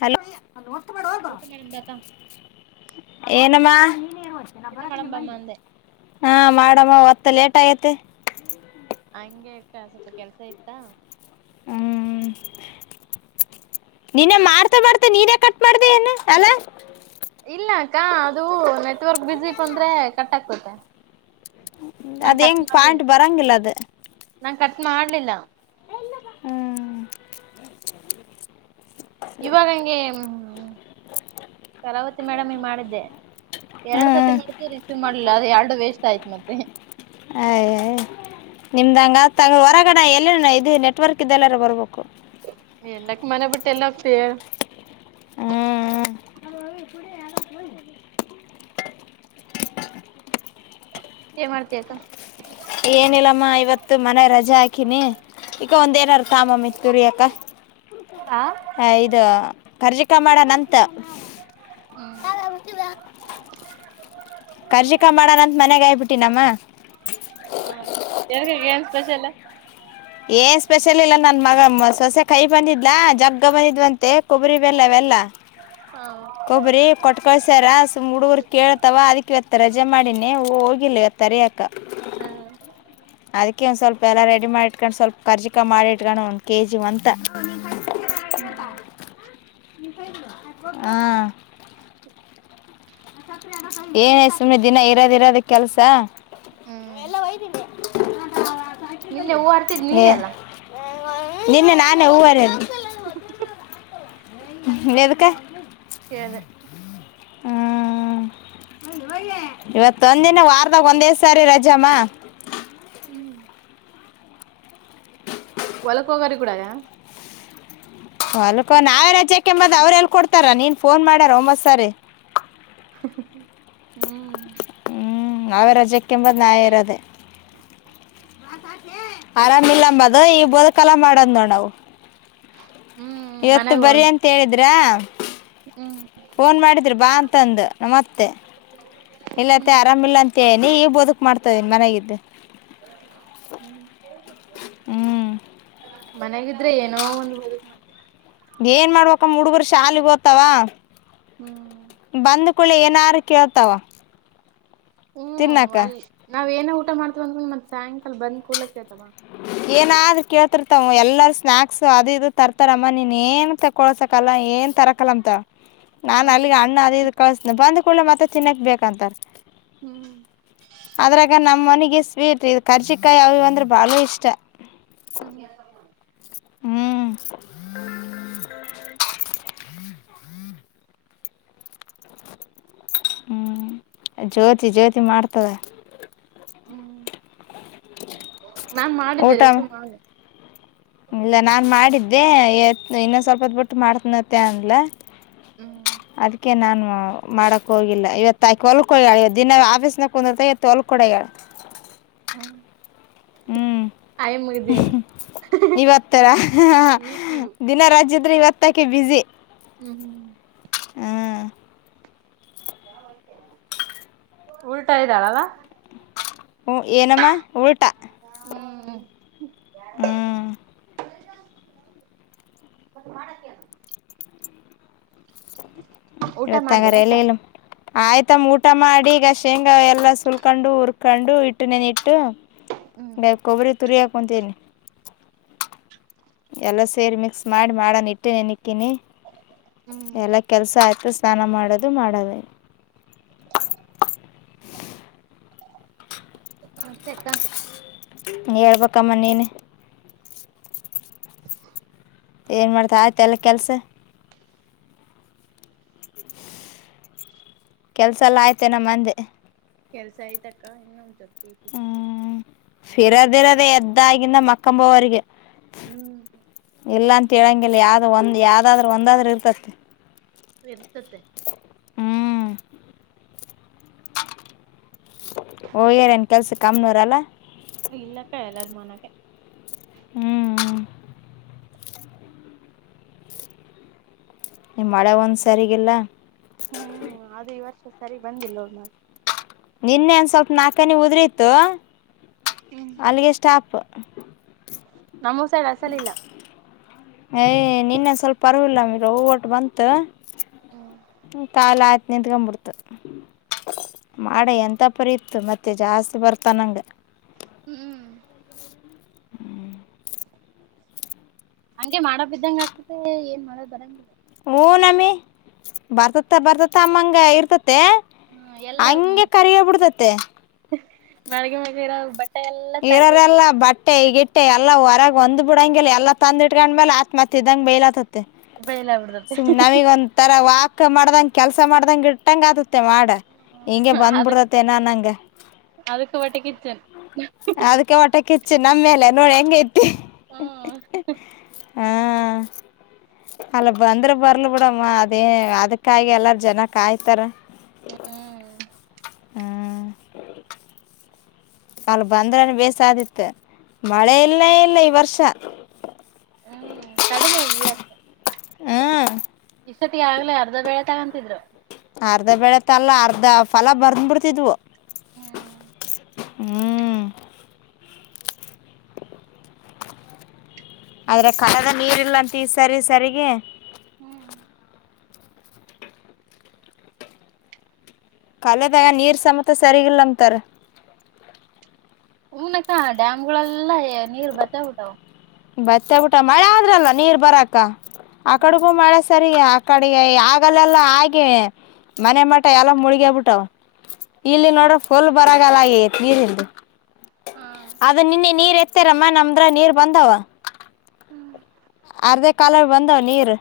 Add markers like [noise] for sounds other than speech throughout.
Hello ಅಲ್ಲಿ ಒತ್ತಬೇಡ ಹೋಗು ಊಟ ಮಾಡಂಬ ಬಾ ಏನಮ್ಮ ಊಟ ಮಾಡಂಬಮ್ಮ ಅಂದೆ ಹಾ ಮಾಡಮ್ಮ ಒತ್ತ ಲೇಟ್ ಆಗೇತಿ. ಹಂಗೆ ಯಕ್ಕ ಸ್ವಲ್ಪ ಕೆಲ್ಸ ಇತ್ತಾ. ಹ್ಮ್ ಹ್ಮ ನಿನ್ನೆ ಮಾಡ್. ತಡ್ತಾ ನೀನೇ ಕಟ್ ಮಾಡ್ದಿ ಏನ ಅಲ್ಲಾ. ಇಲ್ಲ ಅಕ್ಕ ಅದು ನೆಟ್ವರ್ಕ್ ಬ್ಯುಸಿ ಬಂದ್ರೆ ಕಟ್ ಆಗ್ತತೆ. ನಾ ಅದ ಕಟ್ ಹೆಂಗ್ ಮಾಡಿ ಪಾಯಿಂಟ್ ಬರಂಗಿಲ್ಲ ಅದು ನಾ ಕಟ್ ಮಾಡ್ಲಿಲ್ಲ. ಹ್ಮ್. ಇವಾಗಂಗೆ. ಸರಾವತಿ ಮೇಡಮಗ ಮಾಡಿದ್ದೆ ಎರಡ ಸತಿ ಹ್ಮ್ ಮಾಡಿದ್ದೆ ರಿಸಿವ ವ ಮಾಡ್ಲಿಲ್ಲ ಆ ಎರಡು ವೇಸ್ಟ್ ಆಯ್ತ ಮತ್ತೆ ಅಯ್ಯ. ನಿಮ್ದಂಗ ಆತ ತಗೋ ಹೊರಗಡೆ ಎಲ್ಲನ ಇದು ನೆಟ್ವರ್ಕ್ ಇದೆಲ್ಲರ ಬರ್ಬೇಕು. ಎಲ್ಲಕ್ಕ ಮನೆ ಬಿಟ್ಟ ಎಲ್ಲ ಹೋಗ್ತಿಯ. ಹ್ಮ ಹ. ಏನ ಮಾಡ್ತಿ ಅಕ್ಕ. ಏನಿಲ್ಲಮ್ಮ ಇವತ್ತು ಮನೆ ರಜ ಹಾಕಿನಿ. [unintelligible] ಹಾ. ಹ ಇದ ಕರ್ಜಿ ಕಾಯಿ ಮಾಡನಂತ. ಹ್ಮ್. ಕರ್ಜಿಕಾಯಿ ಮಾಡನ್ ಅಂತ ಮನ್ಯಾಗ ಆಯಿಬಿಟ್ಟಿನಿ ಅಮ್ಮ. ಹಾ ಯಾವಾಗ ಏನ್ ಸ್ಪಷಲ್. ಏನ್ ಸ್ಪೆಷಲ್ ಇಲ್ಲ ನನ್ ಮಗ ಸೊಸೆ ಕೈ ಬಂದಿದ್ಲಾ ಜಗ್ಗ ಬಂದಿದ್ವತೆ ಕೊಬ್ಬರಿ ಬೆಲ್ಲ ಅವೆೆಲ್ಲಾ. ಹಾ. ಕೊಬ್ಬರಿ ಕೊಟ್ಕಳ್ಸ್ಯಾರ ಸುಮ್ ಹುಡುಗರು ಕೇಳ್ತವ ಅದಕ್ಕ ಇವತ್ತ ರಜೆ ಮಾಡೀನಿ ಹೋಗಿಲ್ಲ ಇವತ್ತ ಹರಿಯಕ್ಕ. ಹ. ಅದಕ್ಕೆ ಒಂದ್ ಸ್ವಲ್ಪ ಎಲ್ಲಾ ರೆಡಿ ಮಾಡಿ. ಇಟ್ಕೊಂಡ್ ಸ್ವಲ್ಪ ಕರ್ಜಿಕ ಮಾಡಿ ಇಟ್ಕೊಂಡು ಒಂದ್ ಕೆಜಿವಂತ. ಹ್ಮ್ ಹಾ. ಏನ ಸುಮ್ನೆ ದಿನ ಇರದ ಇರದ ಕೆಲ್ಸ. ಹ್ಮ್ ಎಲ್ಲ ಹೋಯಿದಿನಿ. ನಿನ್ನೆ ಹೂವು ಅರ್ತಿದ್ ನೀನೆ ಅಲ್ಲಾ. ನಿನ್ನೆ ನಾನೇ ಹೂವ್ವ ಅರೇದ. ಎದಕ್ಕ. ಕೇಳ್ದೆ. ಹ್ಮ ಇವತ್ತೊಂದಿನ ವಾರದಾಗ ಒಂದೇ ಸಾರಿ ರಜಮ್ಮ. ಹ್ಮ್. [unintelligible] ಹೊಲ್ಕ ನಾವೇ ರಜೆಕ್ಕೆಂಬದ ಅವ್ರ ಎಲ್ಲಿ ಕೊಡ್ತಾರ ನೀನು ಫೋನ್ ಮಾಡ್ಯಾರ ಒಂಬತ್ ಸರಿ. ಹ್ಮ್. ಹ್ಮ್ ನಾವೇ ರಜ್ಯಕ್ಕೆಂಬದ ನಾವೇ ಇರದೆೇ. [inaudible] ಆರಾಮಿಲ್ಲ ಅಂಬದ ಈ ಬದಕಲ ಮಾಡದ್ ನೋಡ್ ನಾವ್ ಹ್ಮ್ ಇವತ್ತು ಮನ್ಯಾಗ ಬರಿ ಅಂ ತೇಳಿದ್ರಾ. ಹ್ಮ್. ಫೋನ್ ಮಾಡಿದ್ರ ಬಾ ಅಂತಂದ ಮತ್ತೆ ಇಲ್ಲ ಅತ್ತಿ ಹ್ಮ್ ಆರಾಮಿಲ್ಲ. ಅಂ ತೇನಿ ಈಗ್ ಬದಕ್ ಮಾಡ್ತ ಮನೆಗ ಇದ್ದ. ಹ್ಮ. ಹ್ಮ್ ಮನೇಗಿದ್ರ ಏನೋ ಒಂದ್ ಬದುಕ್ ಮಾಡ ಏನ್ ಮಾಡ್ಬೇಕ ಮೂಡುಗರು ಶಾಲಿಗಿ ಹೋತವ. ಹ್ಮ್ ಬಂದ್ ಕೊಡ್ಲೆ ಏನಾರು ಕೇಳ್ತಾವ. ಹ್ಮ್ ತಿನ್ನಕ ಅಲ್ಲಿ ನಾವ ಏನೆ ಊಟ ಮಾಡ್ತೀವಿ ಅಂದ್ರ ಸಾಯಂಕಾಲ ಬಂದ ಕೂಡ್ಲೆ ಕೇಳ್ತವ. ಏನಾದ್ರರು ಕೇಳ್ತಿರ್ತಾವ ಎಲ್ಲಾರ ಸ್ನಾಕ್ಸ್ ಅದು ಇದು ತರ್ತಾರಮ್ಮ. ನೀನ್ ಏನ್ ತ್ ಕೊಳ್ಸಕಲ್ಲ ಏನ್ ತರಕಲ್ಲ ಅಂತ. [inaudible] ನಾನ್ ಅಲ್ಲಿಗೆ ಅಣ್ಣ ಅದ ಇದ ಕಳ್ಸತ್ನಿ ಬಂದ್ ಕೂಡ್ಲೆ ಮತ್ತೆ ತಿನ್ನಕ್ ಬೇಕಂತಾರ. ಹ್ಮ್. ಅದ್ರಾಗ ನಮ್ಮ ಮನಿಗಿ ಸ್ವೀಟ್ ಇದ್ ಕರ್ಚಿಕಾಯಿ ಅವುಇವ್ ಅಂದ್ರ ಬಾರಿ ಇಷ್ಟ. [inaudible] ಹ್ಮ್. ಹ್ಮ್ ಜ್ಯೋತಿ ಜ್ಯೋತಿ ಮಾಡ್ತದ. ಹ್ಮ್ ನಾನ್ ಊಟ ಮಾಡಿದ್ದೇನೆ ಸುಮ ಇಲ್ಲ ನಾನ್ ಮಾಡಿದ್ದೆ ಎ ಇನ್ನೊಂದ್ ಸ್ವಲ್ಪದ ಬಿಟ್ಟು ಮಾಡ್ತನತ್ತ ಅನ್ಲ ಹ್ಮ್ ಅದಕ್ಕೆ ನಾನು ಮಾಡಕ್ ಹೋಗಿಲ್ಲ ಇವತ್ತು ಆ ಹೊಲ್ಕೋಳ ಇವ ದಿನ ಆಫೀಸ್ನ ಕುಂದಿರ್ತ ಇವತ್ತು ಹೊಲ್ಕ ಕೊಡಗಾಳ ಹ್ಮ್ ಹ್ಮ್ ಇವತ್ತರ ದಿನರಾಜ್ಯದ್ರೆ ಇವತ್ತಾಕ್ಕೆ ಬಿಜಿ ಹ್ಮ್ ಹ್ಮ್ ಉಲ್ಟಾ ಇದ್ದಾಳಲಾ ಹ್ಞೂ ಏನಮ್ಮ ಉಲ್ಟಾ ಹ್ಮ್ಮ ಹ್ಮ್ ಮತ್ತ ಮಾಡಕ್ಕ ಹೇಳ್ [inaudible] ಇವತ್ತಂಗ ರ ಮಾಡ್ದೇನಕ್ಕ ಏನು ಆಯ್ತಮ್ಮ ಊಟ ಮಾಡಿ ಈಗ ಶೇಂಗಾ ಎಲ್ಲಾ ಸುಲ್ಕೊಂಡು ಹುರ್ಕೊಂಡು ಇಟ್ಟು ನೆನ ಇಟ್ಟು ಹ್ಮ್ ನ ಕೊಬ್ಬರಿ ತುರಿ ಹಾಕೊಂತನಿ ಎಲ್ಲ ಸೇರಿ ಮಿಕ್ಸ್ ಮಾಡಿ ಮಾಡೋನ ಇಟ್ಟಿ ನೆಕ್ಕಿನಿ ಹ್ಮ್ ಎಲ್ಲ ಕೆಲಸ ಆಯ್ತು ಸ್ನಾನ ಮಾಡೋದು ಮಾಡೋದೇ [inaudible] ಆತೈಯ್ತಾ ಹೇಳ್ಬೇಕಮ್ಮ ನೀನೆ ಏನ್ ಮಾಡ್ತಾ ಆಯ್ತ ಎಲ್ಲ ಕೆಲ್ಸ ಕೆಲ್ಸ ಎಲ್ಲ ಆಯತೇನಮ್ಮ ಅಂದೆ ಕೆಲ್ಸ ಆಯ್ತಕ್ಕ ಇನ್ನ್ [inaudible] ಹ್ಮ್ ಫಿರೋದಿ ಇರದೆ ಎದ್ದಾಗಿಂದ ಮಕ್ಕಂಬವರೆಗೆ ಹ್ಮ್ ಇಲ್ಲ ಅಂತ ಹೇಳಂಗಿಲ್ಲ ಯಾವ್ದ್ ಒಂದ ಯಾವ್ದಾದ್ರರು ಒಂದಾದ್ರರು ಇರ್ತತಿ ಇರ್ತತೆ ಹ್ಮ್ ಓ್ಯರನ್ ಕೆಲ್ಸ ಕಮ್ ಇರಲ್ಲ ಇಲ್ಲಕ್ಕ ಎಲ್ಲಾರ್ ಮನೆಗೆ ಹ್ಮ್ ಈ ಮಳೆ ಒಂದ್ ಸರಿಗಿಲ್ಲ ಹ್ಮ್ ಅದ್ ಈ ವರ್ಷ ಸರಿ ಬಂದಿಲ್ಲ ಅ ಮ ನಿನ್ನೆ ನೆ ಒಂದ್ ಸ್ವಲ್ಪ್ ನಾಕ್ ಹನಿ ಉದ್ರಿತ್ತೂ ಹ್ಮ್ ಅಲ್ಲಿಗೆ ಸ್ಟಾಪ್ ನಮ್ಮೂ ಸೈಡ್ ಅಸಲ್ ಇಲ್ಲ ಏಯ್ ನಿನ್ನೆ ಸ್ವಲ್ಪ ಅರ್ವಿಲ್ಲ ಮಗೆ ಓ ಬಂತು ತಾಲ ನಿಂತ್ಕೋನ್ ಬಿಡ್ತು ಮಾಡೆ ಎಂಥ ಪರಿ ಇತ್ತು ಮತ್ತೆ ಜಾಸ್ತಿ ಬರ್ತಾನಂಗೆ ಹ್ಮ್ ಹಂಗೆ ಮಾಡ ಬಿದ್ದಂಗ ಆಗ್ತೈತೆ ಏನ್ ಮಾಡೋ ಬರಂಗಿಲ್ಲ ಹ್ಞ ನಮ್ಮಿ ಬರ್ತತ್ತ ಬರ್ತತ್ತ ಅಮ್ಮಂಗೆ ಇರ್ತತ್ತೆ ಹ್ಮ ಎಲ್ಲ ಮಡಗೆ ಮಡಗೆ ಇರ ಬ ಇರೋರೆಲ್ಲಾ ಬಟ್ಟೆ ಗಿಟ್ ಟ್ಟೆ ಎಲ್ಲಾ ಹೊರಗ್ ಒಂದು ಬಿಡಂಗಿಲ್ಲ ಎಲ್ಲ ತಂದ್ ಇಟ್ಕೊಂಡ್ಮೇಲ ಆತ್ ಮತ್ ಇದಂಗ ಬಯಲ ಆತ್ತತ್ ತೆ ಬಯಲ ಬಿಡ್ತತಿ ಸುಮ್ ನಮೀಗ ಒಂತರ ವಾಪ್ ಕ್ಕ ಮಾಡ್ದಂಗ ಕೆಲಸ ಮಾಡ್ದಂಗ ಇಟ್ಟಂಗ ಆತತ್ತೆ ವಾರ್ಡ್ ಹಿಂಗೆ ಅದಕ್ ಬಂದ್ಬಿಡತತ್ತೆ ಏನೋ ಅನ್ನಂಗ. ಅದಕ್ಕ ಹೊಟ್ಟೆ ಕಿಚ್ಚ. ಅದ್ಕೆ ಹೊಟ್ಟೆಕಿಚ್ಚ್ ನಮ್ಮೇಲೆ ನೋಡ್ ಹೆಂಗ ಐ ಹ್ಮ. ಹಾಂ ಅಲ್ಲ ಬಂದ್ರ ಬರ್ಲ್ ಬಿಡಮ್ಮ ಅದೇ ಅದಕ್ಕಾಗಿ ಎಲ್ಲಾರ್ ಜನ ಕಾಯ್ತಾರ. ಹ್ಮ್ ಹ್ಮ. ಹ್ಞೂ ಅಲ್ಲ ಬಂದ್ರನ ಬೇಸಾ ಆತಿತ್ತ ಮಳೆ ಇಲ್ಲ ಇಲ್ಲ ಈ ವರ್ಷ. ಹ್ಮ್ ಕಡಿಮೆ ಇರಬೇಕ. ಹ್ಮ. ಇಸತಿಗಾಗ್ಲೇ ಅರ್ಧ ಬೇಳೆ ತಗೊಂತಿದ್ರು. ಅರ್ಧ ಬೆಳೆತ್ತಲ್ಲ ಅರ್ಧ ಫಲ ಬರ್ನ್ ಬಿಡ್ತಿದ್ವು. ಹ್ಮ್. ಹ್ಮ್. ಆದರ ಕನದ ನೀರಿಲ್ಲ ಅಂತ ಈ ಸರಿ ಸರಿಗಿ ಹ್ಮ್. ಕಾಲೆದಾಗ ನೀರ್ ಸಮೇತ ಸರಿಗಲ್ಲಂತರ್. ಹೂನಕ್ಕ ಡ್ಯಾಮ್ಗಳೆಲ್ಲಾ ಎ ನೀರ್ ಬತ್ತೆಗ್ ಬಿಟ್ಟಾವ್. ಬತ್ತೆಗ್ ಬಿಟ್ಟಾವ ಮಳೆ ಆದ್ರಲ್ಲ ನೀರ್ ಬರಾಕ ಹ್ಮ್ ಆಕಡ್ಗೂ ಮಳೆ ಸರಿ ಆಕಡೆ ಆಗಲ್ಲಲ್ಲ ಆಗೆ ಮನೆ ಮಟ ಎಲ್ಲಾ ಮುಳಗೆಬಿಟ್ಟಾವ ಇಲ್ಲ ನೋಡು ಹ್ಮ್ ಫುಲ್ ಬರಗಲಾ ಆಗೇತಿ ನೀರಿಲ್ದ ಹಾ. ಅದ ನಿನ್ನೆ ನೀರ ಎತ್ತ್ಯಾರಮ್ಮ ನಮ್ದ್ರಾಗ ನೀರ ಬಂದವ. ಹ್ಮ್. ಅರ್ಧೇ ಕಾಲವೆ ಬಂದಾವ ನೀರ್.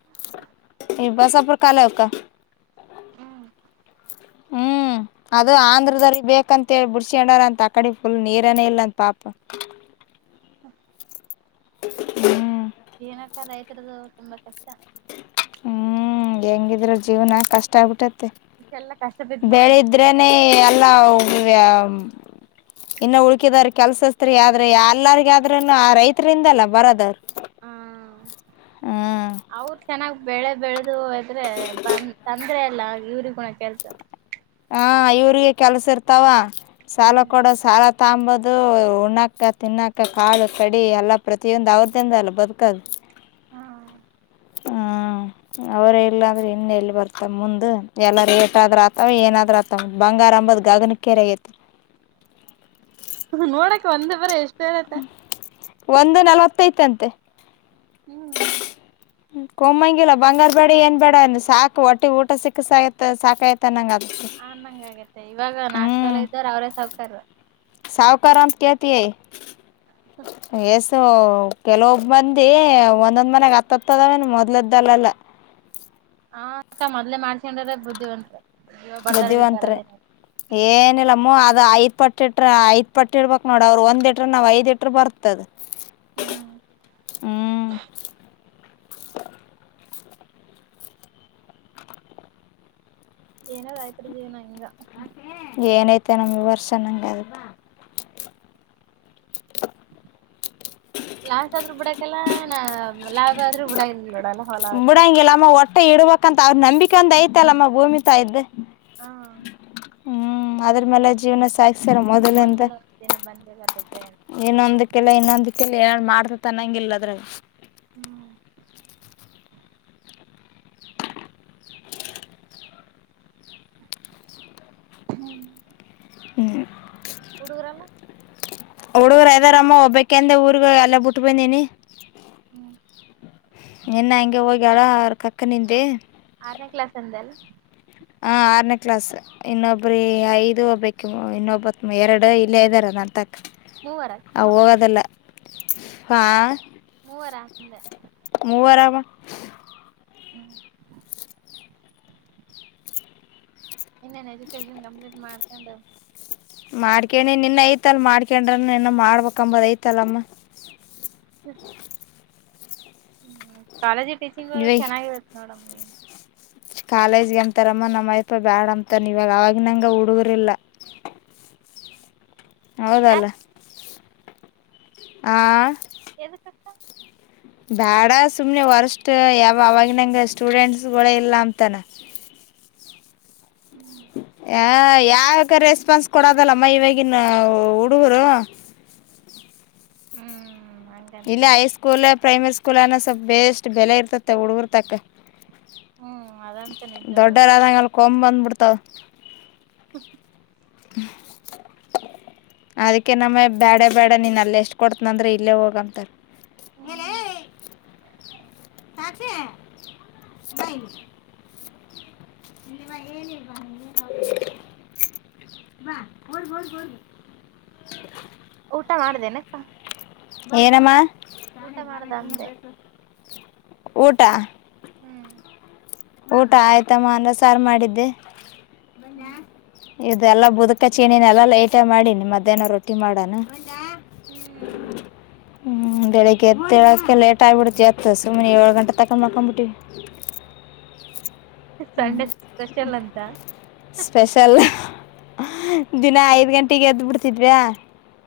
[unintelligible] ಈ ಬಸಾಪುರ ಕಾಲವೇಕ್. ಹ್ಮ. ಹ್ಮ್ ಅದು ಆಂಧ್ರದವ್ರಿಗ್ ಬೇಕಂತ ಹೇಳಿ ಬಿಡ್ಸಕೊಂಡಾರಂತ ಆಕಡೆ ಫುಲ್ ನೀರನೇ ಇಲ್ಲಂತ ಪಾಪ ಹಾ ಹ್ಮ್ ಏನಕ್ಕ ರೈತರದು ತುಂಬಾ ಕಷ್ಟ. ಹ್ಮ್ ಹೆಂಗಿದ್ರು ಜೀವನಾ ಕಷ್ಟ ಆಗ್ಬಿಟ್ಟತೆ. ಇಷ್ಟ ಎಲ್ಲಾ ಕಷ್ಟ ಬಿದ್ ಮಾಡ್ ದ್ರನೆ ಎಲ್ಲಾ ಇನ್ನ ಉಳ್ಕಿದಾರಗೆ ಕೆಲ್ಸ ಹಚ್ಚತಿರಿ ಆದ್ರ ಎಲ್ಲಾರ್ಗ ಆದ್ರೂನು ಆ ರೈತರಿಂದಲ್ಲಾ ಬರದ. ಹ್ಮ ಅವರ ಚೆನ್ನಾಗ್ ಬೆಳೆ ಬೆಳೆದು ಹೊದ್ರೆ ಬಂದ ತಂದ್ರೆ ಅಲ್ಲ ಇವ್ರಿಗೂನ ಕೆಲ್ಸ ಹ ಇವ್ರಿಗೆ ಕೆಲಸ ಇರ್ತಾವ ಸಾಲ ಹ್ಮ್ ಕೊಡ ಸಾಲ ತಂಬೋದು ಉಣಾಕ ತಿನ್ನಾಕ ಕಾಳು ಕಡಿ ಎಲ್ಲಾ ಪ್ರತಿಯೊಂದು ಅವ್ರ ದಿಂದ ಅಲ್ಲ ಬದುಕದು. ಹ್ಮ ಅವರೆ ಇಲ್ಲಂದ್ರ ಇನ್ನ ಎಲ್ಲಿ ಬರ್ತದ ಮುಂದ ಎಲ್ಲ ರೇಟ್ ಆದ್ರ ಆ ಅವು ಏನಾದ್ರ್ ಆತಾವ ಬಂಗಾರ ಅಂಬುದ್ ಗಗನಕೆರೆ ಹೋಗೇತಿ. ನೋಡಕ ಒಂದೇ ಬರೆ ಎಷ್ಟ ಹೇಳತ. ಒಂದು ನಲವತ್ತೈತಂತೆ. ಹ್ಮ್ ಹ್ ಕೊಮ್ಮಂಗಿಲ್ಲ ಬಂಗಾರ ಬಡಿ ಏನ್ ಬ್ಯಾಡ ಸಾಕ ಹೊಟ್ಟಿಗ್ ಊಟ ಸಿಕ್ರ ಸಾಯತ್ ಸಾಕಾಯ್ತ್ ತನ್ನಂಗ ಆತದ. ಹ ನಂಗ ಆಗತ್ತೆ ಇವಾಗ ನಾಕ್ ತೊಲೆ ಇದ್ದೋರ ಅವ್ರೇ ಸೌಕರ್. ಸಾವಕಾರ ಅಂತ್ ಕೇಳ್ತಿಯೇ ಎಸ್ ಸೊ ಕೆಲೊಬ್ ಮಂದಿ ಒಂದೊಂದ್ ಮನ್ಯಾಗ ಹತ್ತತ್ತದವೇನ ಮೊದ್ಲದ್ದಲ್ಲೆಲ್ಲ. ಹ್ಮ್ ಅಕ್ಕ ಮೊದ್ಲೆ ಮಾಡ್ಸಕೊಂಡ್ ಅವ್ರೆ ಬುದ್ಧಿವಂತ್ರ. ಬುದ್ಧಿವಂತ್ರೆ. ಏನಿಲ್ಲಮ್ಮೊ ಅದ ಐದ್ ಪಟ್ಟ ಇಟ್ರ ಐದ್ ಪಟ್ಟ ಇಡ್ಬಬೇಕ್ ನೋಡ ಅವ್ರ ಒಂದ ಇಟ್ರ ನಾವ್ ಐದ್ ಇಟ್ರ ಬರ್ತದ. ಹ್ಮ್ ಹ್ಮ್ ಏನದ್ ರೈತರ ಜೀವನ ಹಿಂಗ ಹ್. ಏನೈತನ ಈ ವರ್ಸ ನಂಗ ಆಗತ್. ಲಾಸ್ ಆದ್ರೂ ಬಿಡಕೆಲ್ಲ ನಾ ಲಾಭ ಆದ್ರೂ ಬಿಡಲ್. ಬಿುಡಾಂಗಿಲ್ಲ ಅಮ್ಮ ಒಟ್ಟೆ ಇಡ್ಬೇಕಂತ ಅವ್ರ ನಂಬಿಕೆ ಒಂದ ಐತಲ್ಲಮ್ಮ ಭೂಮಿ ತಾಯಿದ್. ಹಾ ಹ್ಮ್ ಅದ್ರ ಮೇಲೆ ಜೀವನ ಸಾಕ್ ಒಂದಲ ಒಂದಿನ ಬಂದೇ ಬರ್ತೈತೆ. ಇನ್ನೊಂದಕ್ಕೆಲ್ಲ ಇನ್ನೊಂದ ಕೆಲ್ಲ ಎನ್ ಮಾಡ್ ಅನ್ನಂಗಿಲ್ ಅದ್ರಗ. ಹ್ಮ್ ಹ್ಮ ಹ್ಮ್ ಹುಡುಗುರೆಲ್ಲ. ಹುಡುಗುರು ಅದರಮ್ಮ ಒಬ್ಬಕಂದ ಊರ್ಗ ಹೋಗ್ ಅಲ್ಲೆ ಬುಟ್ ಬಂದೀನಿ. ಹ್ಮ ನಿನ್ನ ಹಂಗೆ ಹೋಗ್ಯಾಳ ಅವ್ರ ಕಕ್ಕ ಹ ನಿಂದೆ. ಆರನೇ ಕ್ಲಾಸ್ ಅಂದೆ ಅಲ್ಲ ಹಾಂ ಆರ್ನೆ ಕ್ಲಾಸ್. ಇನ್ನೊಬ್ರ ಇ ಐದು ಒಬ್ಬಕಿ ಮು ಇನ್ನೊಬ್ಬತ್ ಎರಡ ಇಲ್ಲೇ ಇದರ ನನ್ ತಕ್. ಮೂವರ ಅಕ್ಕ ಆ ಮಕ್ಕಳು ಹೋಗೋದಲ್ಲ ಹಾ. ಮೂವರ ಅಂದೆ. ಮೂವರವ್ ಹ್ಮ್ ಇನ್ನೇನ್ ಎಜುಕೇಶನ್ ಕಂಪ್ಲೀಟ್ ಮಾಡ್ಕೊಂಡ ಮಾಡ್ಕ್ಯಾನಿನ್ ನಿನ್ ಐತಲ್ ಮಾಡ್ಕೊಂಡ್ರ ಇನ ಮಾಡ್ಬೇಕ ಅಂಬದ್ ಐತಲ್ಲಮ್ಮ. ಹ್ ಹ್ಮ್ ಕಾಲೇಜಿಗ್ ಟೀಚಿಂಗ್ ಹೋದ್ರ ಇವಾಗ ಚೆನ್ನಾಗಿರುತ್ತ ನೋಡಮ್ ನೀ ಕಾಲೇಜ್ಗೆ ಅಂತಾರಮ್ಮ ನಮ್ಮಯಪ ಬ್ಯಾಡ ಅಂತಾರ್ ಇವಾಗ ಅವಾಗ ನಂಗ ಹುಡುಗುರ್ ಇಲ್ಲ. ಯಾಕ ಹೌದಲ್ಲ ಹಾಂ. ಎದಕ. ಬ್ಯಾಡ ಸುಮ್ನೆ ವರ್ಷ್ಟ ಯಾವ ಅವಾಗಿನಂಗ ಸ್ಟುಡೆಂಟ್ಗೋಳು ಇಲ್ಲ ಅಂತಾನ. ಹ್ಮ್ ಯಾ ಯಾಕ ರೆಸ್ಪಾನ್ಸ್ ಕೊಡದಲ್ಲಮ್ಮ ಇವಾಗಿನ ಹುಡುಗುರು. ಹ್ಮ್ ಇಲ್ಲೆ ಹಂಗಂತೀಯ ಹೈ ಸ್ಕೂಲ್ ಪ್ರೈಮರಿ ಸ್ಕೂಲ್ ಅನ ಬೇಸ್ ಬೆಲೆ ಇರ್ತತ್ತ ಹುಡುಗುರ್ತಕ್ಕ. ಹ್ಮ್ ಅದಂತ ನಿಜ ಬಿಡು ದೊಡ್ಡೋರು ಆದಂಗೆಲ್ಲ ಕೊಂಬ್ ಬಂದ್ಬಿಡ್ತಾವ. ಹ ಅದಕ್ಕೆ ನಮ್ಮ ಬ್ಯಾಡೆ ಬ್ಯಾಡ ನೀನ್ ಅಲ್ ಎಷ್ಟ್ ಕೊಡ್ತನ ಅಂದ್ರ ಇಲ್ಲೇ ಹೋಗ. ತ ಹೇ ಲೇ ಸಾಕ್ಷಿ ಸ [unintelligible] ನಿವ ಏನ ಬ ನೀ ಬಾ ಓಡ್ಬ ಓಡ್ಬ ಓಡ್ಬ. ಊಟ ಮಾಡ್ದೇನಪ್ಪ. ಏನಮ್ಮಾ ಮಾಡ್ದ ಅಂದೆ ಊಟ. ಹ್ಮ್ ಊಟ ಆಯ್ತಮ್ಮ ಅನ್ನ ಸಾರು ಮಾಡಿದ್ದೆ. ಹ್ಮ್ ಇದೆಲ್ಲಾ ಬುದಕ ಅಚೀಣಿನೆಲ್ಲಾ ಲೈಟ್ ಮಾಡೀನಿ ಮಧ್ಯಾಹ್ನ ರೊಟ್ಟಿ ಮಾಡಣ. ಬಂದ್ಯಾ ಹ್ಮ್ ಹ್ಞೂ ಬೆಳಿಗ್ಗೆ ಎದೇಳಕ್ಕೆ ಲೇಟ್ ಆಗಿಬಿಡ್ತ್ ಇವತ್ತು ಸುಮ್ಮನೆ ಏಳು ಗಂಟೆ ತಕ ಮಕ್ಕೊಂಬಿಟ್ಟೀವಿ. ಸಂಡೆ ಸ್ಪೆಷಲ್ ಅಂತ. ಸ್ಪೆಷಲ್ ಹ ದಿನ ಐದು ಗಂಟೆಗೆ ಎದ್ ಬಿಡ್ತಿದ್ವ್ಯಾ.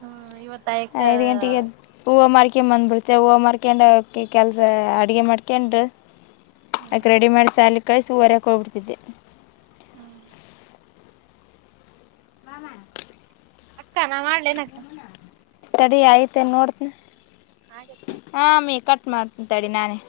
ಹ್ಮ್ ಇವತ್ತ ಅಯಕ್ಕ ಐದು ಗಂಟೆಗೆದ್ದ್ ಹೂವ ಮಾರ್ಕೆಂಬಂದ್ ಬಿಡ್ತೆ ಹೂವು ಮಾರ್ಕೆಂಡು ಕೆ ಕೆಲ್ಸ ಅಡ್ಗೆ ಮಾಡ್ಕೆಂಡು. ಅಕ ಹ್ಮ್ ರೆಡಿಮಾಡಿ ಸಾಲಿಕಳಿಸಿ ಒರ್ಯಾಕೋಗ್ಬಿಡ್ತಿದ್ದೆ. ಹ್ಮ್ ಬಾಮ ಅಕ್ಕ ನಾ ಮಾಡ್ಲೇನ್ ಅಕ್ಕ. ತಡಿ ಆಯ್ತೆನ್ ನೋಡ್ತ್ನಿ. ಆಗೆತ. ಹಾ ಅಮಿ ಕಟ್ ಮಾಡ್ತಿಂತಡಿ ನಾನೇ.